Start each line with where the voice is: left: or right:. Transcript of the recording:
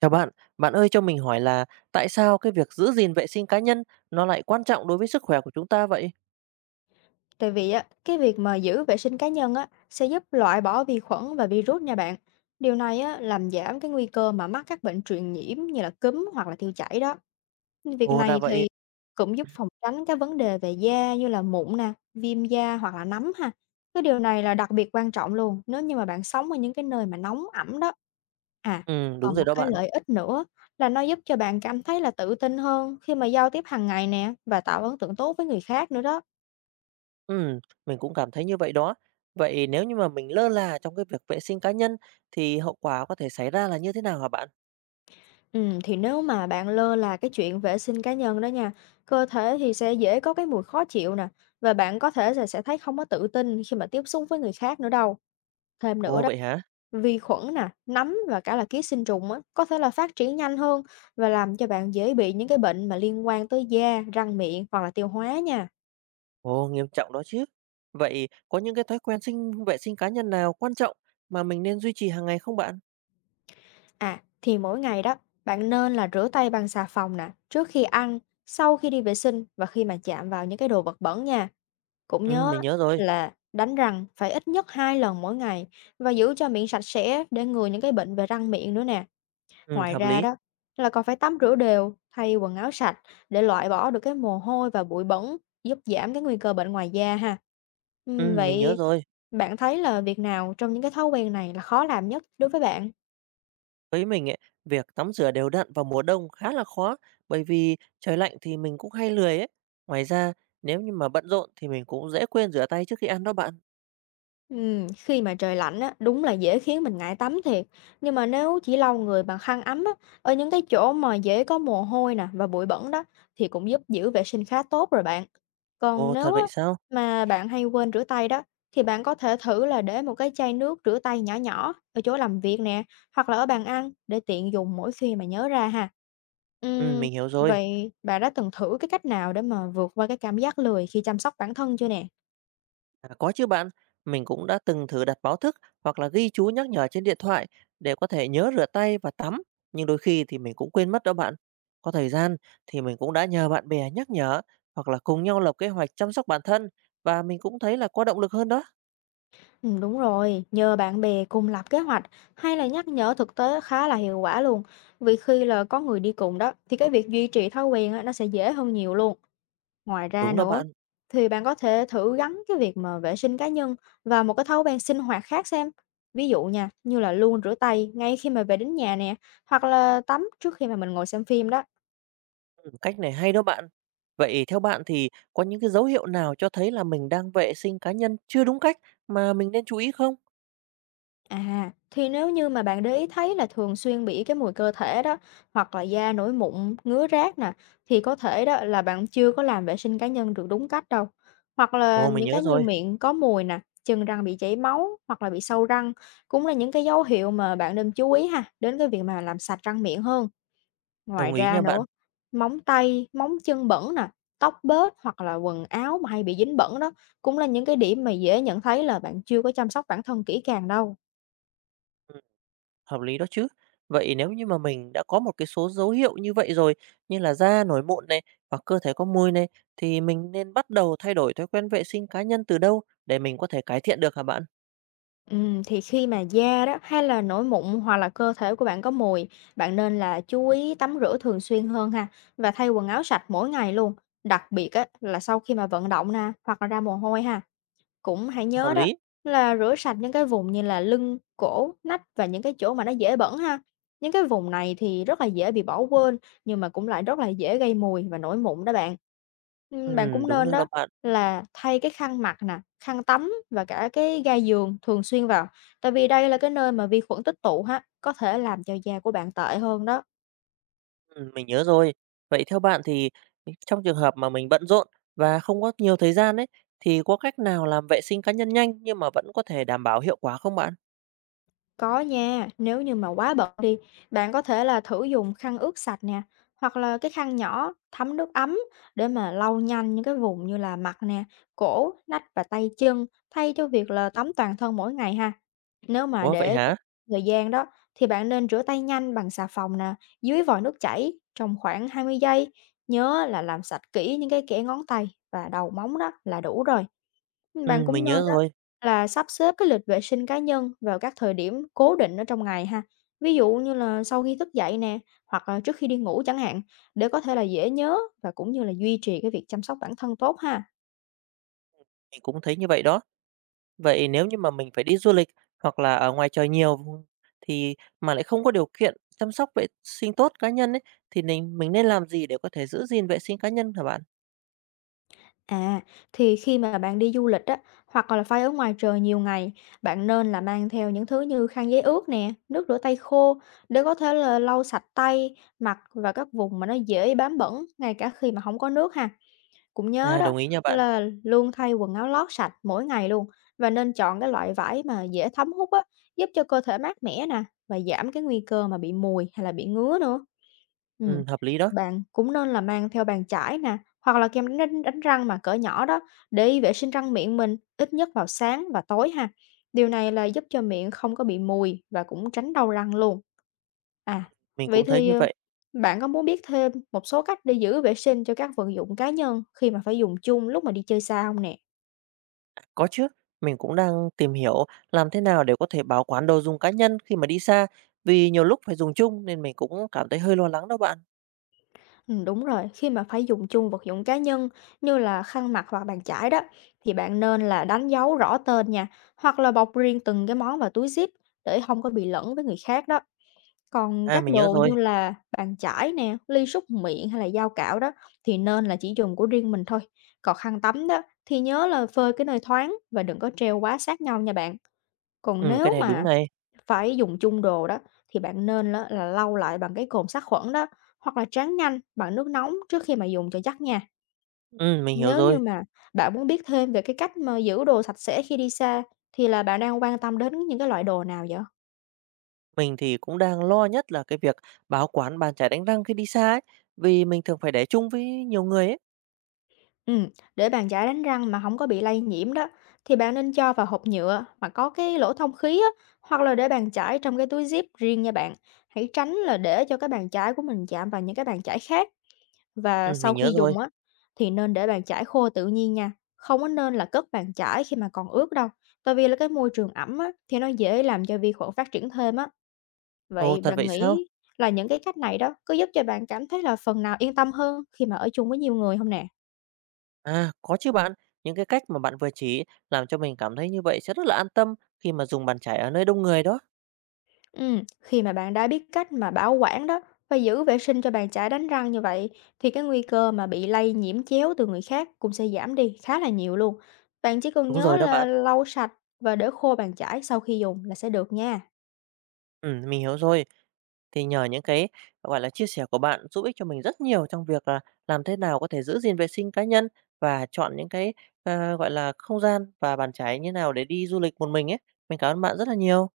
right: Chào bạn, bạn ơi cho mình hỏi là tại sao cái việc giữ gìn vệ sinh cá nhân nó lại quan trọng đối với sức khỏe của chúng ta vậy?
left: Tại vì á, cái việc mà giữ vệ sinh cá nhân á, sẽ giúp loại bỏ vi khuẩn và virus nha bạn. Điều này á, làm giảm cái nguy cơ mà mắc các bệnh truyền nhiễm như là cúm hoặc là tiêu chảy đó. Việc
right: Ồ ra
left: này
right: vậy.
left: thì cũng giúp phòng tránh các vấn đề về da như là mụn nè, viêm da hoặc là nấm ha. Cái điều này là đặc biệt quan trọng luôn nếu như mà bạn sống ở những cái nơi mà nóng ẩm đó. À,
right: Ừ, đúng
left: còn
right: rồi
left: một
right: đó
left: cái
right: bạn.
left: lợi ích nữa là nó giúp cho bạn cảm thấy là tự tin hơn khi mà giao tiếp hàng ngày nè và tạo ấn tượng tốt với người khác nữa đó.
right: Ừ, mình cũng cảm thấy như vậy đó. Vậy nếu như mà mình lơ là trong cái việc vệ sinh cá nhân thì hậu quả có thể xảy ra là như thế nào hả bạn?
left: Thì nếu mà bạn lơ là cái chuyện vệ sinh cá nhân đó nha, cơ thể thì sẽ dễ có cái mùi khó chịu nè, và bạn có thể là sẽ thấy không có tự tin khi mà tiếp xúc với người khác nữa đâu. Thêm nữa
right: Ồ
left: đó,
right: vậy hả?
left: vi khuẩn nè, nấm và cả là ký sinh trùng á, có thể là phát triển nhanh hơn và làm cho bạn dễ bị những cái bệnh mà liên quan tới da, răng miệng hoặc là tiêu hóa nha.
right: Ồ nghiêm trọng đó chứ. Vậy có những cái thói quen sinh vệ sinh cá nhân nào quan trọng mà mình nên duy trì hàng ngày không bạn?
left: À, thì mỗi ngày đó, bạn nên là rửa tay bằng xà phòng nè, trước khi ăn, sau khi đi vệ sinh và khi mà chạm vào những cái đồ vật bẩn nha. Cũng
right: Ừ,
left: nhớ
right: mình
left: á
right: nhớ rồi.
left: là đánh răng phải ít nhất 2 lần mỗi ngày và giữ cho miệng sạch sẽ để ngừa những cái bệnh về răng miệng nữa nè.
right: Ừ,
left: Ngoài
right: hợp
left: ra
right: lý.
left: đó là còn phải tắm rửa đều, thay quần áo sạch để loại bỏ được cái mồ hôi và bụi bẩn, giúp giảm cái nguy cơ bệnh ngoài da ha.
right: Ừ, mình nhớ
left: Vậy
right: rồi.
left: bạn thấy là việc nào trong những cái thói quen này là khó làm nhất đối với bạn?
right: Với mình ấy, việc tắm rửa đều đặn vào mùa đông khá là khó bởi vì trời lạnh thì mình cũng hay lười ấy. Ngoài ra, nếu như mà bận rộn thì mình cũng dễ quên rửa tay trước khi ăn đó bạn.
left: Khi mà trời lạnh á, đúng là dễ khiến mình ngại tắm thiệt. Nhưng mà nếu chỉ lau người bằng khăn ấm á, ở những cái chỗ mà dễ có mồ hôi nè và bụi bẩn đó thì cũng giúp giữ vệ sinh khá tốt rồi bạn. Còn
right: Ồ, thật
left: nếu á,
right: vậy sao?
left: mà bạn hay quên rửa tay đó thì bạn có thể thử là để một cái chai nước rửa tay nhỏ nhỏ ở chỗ làm việc nè hoặc là ở bàn ăn để tiện dùng mỗi khi mà nhớ ra ha.
right: Ừ,
left: Ừm,
right: mình hiểu rồi.
left: Vậy bạn đã từng thử cái cách nào để mà vượt qua cái cảm giác lười khi chăm sóc bản thân chưa nè?
right: À, có chứ bạn, mình cũng đã từng thử đặt báo thức hoặc là ghi chú nhắc nhở trên điện thoại để có thể nhớ rửa tay và tắm, nhưng đôi khi thì mình cũng quên mất đó bạn. Có thời gian thì mình cũng đã nhờ bạn bè nhắc nhở hoặc là cùng nhau lập kế hoạch chăm sóc bản thân và mình cũng thấy là có động lực hơn đó.
left: Ừ, đúng rồi, nhờ bạn bè cùng lập kế hoạch hay là nhắc nhở thực tế khá là hiệu quả luôn. Vì khi là có người đi cùng đó thì cái việc duy trì thói quen á, nó sẽ dễ hơn nhiều luôn. Ngoài ra
right: Đúng đó
left: nữa
right: bạn.
left: thì bạn có thể thử gắn cái việc mà vệ sinh cá nhân và một cái thói quen sinh hoạt khác xem. Ví dụ nha, như là luôn rửa tay ngay khi mà về đến nhà nè, hoặc là tắm trước khi mà mình ngồi xem phim đó.
right: Cách này hay đó bạn. Vậy theo bạn thì có những cái dấu hiệu nào cho thấy là mình đang vệ sinh cá nhân chưa đúng cách mà mình nên chú ý không?
left: À, thì nếu như mà bạn để ý thấy là thường xuyên bị cái mùi cơ thể đó hoặc là da nổi mụn, ngứa rát nè thì có thể đó là bạn chưa có làm vệ sinh cá nhân được đúng cách đâu. Hoặc là
right: Ồ, mình
left: những
right: nhớ
left: cái như
right: rồi,
left: miệng có mùi nè, chân răng bị chảy máu hoặc là bị sâu răng cũng là những cái dấu hiệu mà bạn nên chú ý ha đến cái việc mà làm sạch răng miệng hơn. Ngoài
right: đồng ý
left: ra
right: nha bạn.
left: nữa, móng tay, móng chân bẩn nè, tóc bết hoặc là quần áo mà hay bị dính bẩn đó cũng là những cái điểm mà dễ nhận thấy là bạn chưa có chăm sóc bản thân kỹ càng đâu.
right: Ừ, hợp lý đó chứ. Vậy nếu như mà mình đã có một cái số dấu hiệu như vậy rồi, như là da nổi mụn này hoặc cơ thể có mùi này, thì mình nên bắt đầu thay đổi thói quen vệ sinh cá nhân từ đâu để mình có thể cải thiện được hả bạn?
left: Thì khi mà da đó hay là nổi mụn hoặc là cơ thể của bạn có mùi, bạn nên là chú ý tắm rửa thường xuyên hơn ha và thay quần áo sạch mỗi ngày luôn, đặc biệt á, là sau khi mà vận động nè hoặc là ra mồ hôi ha. Cũng hãy
right: Hợp
left: nhớ đó
right: lý.
left: là rửa sạch những cái vùng như là lưng, cổ, nách và những cái chỗ mà nó dễ bẩn ha. Những cái vùng này thì rất là dễ bị bỏ quên nhưng mà cũng lại rất là dễ gây mùi và nổi mụn đó bạn. Bạn
right: Ừ,
left: cũng
right: đúng
left: nên
right: rồi đó
left: đó
right: bạn.
left: là thay cái khăn mặt nè, khăn tắm và cả cái ga giường thường xuyên vào. Tại vì đây là cái nơi mà vi khuẩn tích tụ ha, có thể làm cho da của bạn tệ hơn đó.
right: Mình nhớ rồi. Vậy theo bạn thì trong trường hợp mà mình bận rộn và không có nhiều thời gian ấy, thì có cách nào làm vệ sinh cá nhân nhanh nhưng mà vẫn có thể đảm bảo hiệu quả không bạn?
left: Có nha, nếu như mà quá bận đi, bạn có thể là thử dùng khăn ướt sạch nè, hoặc là cái khăn nhỏ thấm nước ấm để mà lau nhanh những cái vùng như là mặt nè, cổ, nách và tay chân thay cho việc là tắm toàn thân mỗi ngày ha. Nếu mà
right: Ủa vậy
left: để tiết
right: hả?
left: thời gian đó thì bạn nên rửa tay nhanh bằng xà phòng nè, dưới vòi nước chảy trong khoảng 20 giây. Nhớ là làm sạch kỹ những cái kẽ ngón tay và đầu móng đó là đủ rồi. Bạn
right: Mình
left: cũng
right: nhớ
left: nên á
right: rồi,
left: là sắp xếp cái lịch vệ sinh cá nhân vào các thời điểm cố định ở trong ngày ha. Ví dụ như là sau khi thức dậy nè, hoặc là trước khi đi ngủ chẳng hạn, để có thể là dễ nhớ và cũng như là duy trì cái việc chăm sóc bản thân tốt ha.
right: mình cũng thấy như vậy đó. Vậy nếu như mà mình phải đi du lịch hoặc là ở ngoài trời nhiều vùng- thì mà lại không có điều kiện chăm sóc vệ sinh tốt cá nhân ấy, thì mình nên làm gì để có thể giữ gìn vệ sinh cá nhân hả bạn?
left: À, thì khi mà bạn đi du lịch á, hoặc là phải ở ngoài trời nhiều ngày, bạn nên là mang theo những thứ như khăn giấy ướt nè, nước rửa tay khô để có thể là lau sạch tay, mặt và các vùng mà nó dễ bám bẩn ngay cả khi mà không có nước ha. Cũng nhớ
right: À,
left: đó,
right: đồng ý nha bạn.
left: là luôn thay quần áo lót sạch mỗi ngày luôn và nên chọn cái loại vải mà dễ thấm hút á, giúp cho cơ thể mát mẻ nè và giảm cái nguy cơ mà bị mùi hay là bị ngứa nữa. Ừm,
right: Hợp lý đó,
left: Bạn cũng nên là mang theo bàn chải nè, hoặc là kem đánh đánh đánh răng mà cỡ nhỏ đó để vệ sinh răng miệng mình ít nhất vào sáng và tối ha. Điều này là giúp cho miệng không có bị mùi và cũng tránh đau răng luôn. À,
right: mình
left: vậy
right: cũng thấy
left: thì
right: như vậy.
left: bạn có muốn biết thêm một số cách để giữ vệ sinh cho các vật dụng cá nhân khi mà phải dùng chung lúc mà đi chơi xa không nè?
right: Có chứ, mình cũng đang tìm hiểu làm thế nào để có thể bảo quản đồ dùng cá nhân khi mà đi xa, vì nhiều lúc phải dùng chung nên mình cũng cảm thấy hơi lo lắng đó bạn.
left: Ừ, đúng rồi, khi mà phải dùng chung vật dụng cá nhân như là khăn mặt hoặc bàn chải đó thì bạn nên là đánh dấu rõ tên nha hoặc là bọc riêng từng cái món vào túi zip để không có bị lẫn với người khác đó. Còn
right: À,
left: các
right: mình nhớ
left: đồ
right: rồi,
left: như là bàn chải nè, ly súc miệng hay là dao cạo đó thì nên là chỉ dùng của riêng mình thôi. Còn khăn tắm đó thì nhớ là phơi cái nơi thoáng và đừng có treo quá sát nhau nha bạn. Còn
right: ừ, cái
left: nếu
right: này đúng
left: mà
right: này,
left: phải dùng chung đồ đó, thì bạn nên á là lau lại bằng cái cồn sát khuẩn đó, hoặc là tráng nhanh bằng nước nóng trước khi mà dùng cho chắc nha.
right: ừ, mình hiểu
left: Nếu như
right: rồi.
left: mà bạn muốn biết thêm về cái cách mà giữ đồ sạch sẽ khi đi xa, thì là bạn đang quan tâm đến những cái loại đồ nào vậy?
right: Mình thì cũng đang lo nhất là cái việc bảo quản bàn chải đánh răng khi đi xa ấy, vì mình thường phải để chung với nhiều người ấy.
left: Ừm, để bàn chải đánh răng mà không có bị lây nhiễm đó, thì bạn nên cho vào hộp nhựa mà có cái lỗ thông khí á, hoặc là để bàn chải trong cái túi zip riêng nha bạn. Hãy tránh là để cho cái bàn chải của mình chạm vào những cái bàn chải khác. Và
right: Ừ, mình
left: sau
right: nhớ
left: khi
right: rồi.
left: dùng á, thì nên để bàn chải khô tự nhiên nha, không có nên là cất bàn chải khi mà còn ướt đâu, tại vì là cái môi trường ẩm á, thì nó dễ làm cho vi khuẩn phát triển thêm á.
right: Ồ,
left: Vậy
right: thật vậy
left: bạn
right: sao?
left: nghĩ là những cái cách này đó có giúp cho bạn cảm thấy là phần nào yên tâm hơn khi mà ở chung với nhiều người không nè?
right: À, có chứ bạn, những cái cách mà bạn vừa chỉ làm cho mình cảm thấy như vậy sẽ rất là an tâm khi mà dùng bàn chải ở nơi đông người đó.
left: Khi mà bạn đã biết cách mà bảo quản đó và giữ vệ sinh cho bàn chải đánh răng như vậy thì cái nguy cơ mà bị lây nhiễm chéo từ người khác cũng sẽ giảm đi khá là nhiều luôn. Bạn chỉ cần
right: Đúng
left: nhớ
right: rồi đó
left: là
right: bạn.
left: lau sạch và để khô bàn chải sau khi dùng là sẽ được nha.
right: Mình hiểu rồi. Thì nhờ những cái, gọi là, chia sẻ của bạn giúp ích cho mình rất nhiều trong việc là làm thế nào có thể giữ gìn vệ sinh cá nhân và chọn những cái, gọi là, không gian và bàn chải như nào để đi du lịch một mình ấy. Mình cảm ơn bạn rất là nhiều.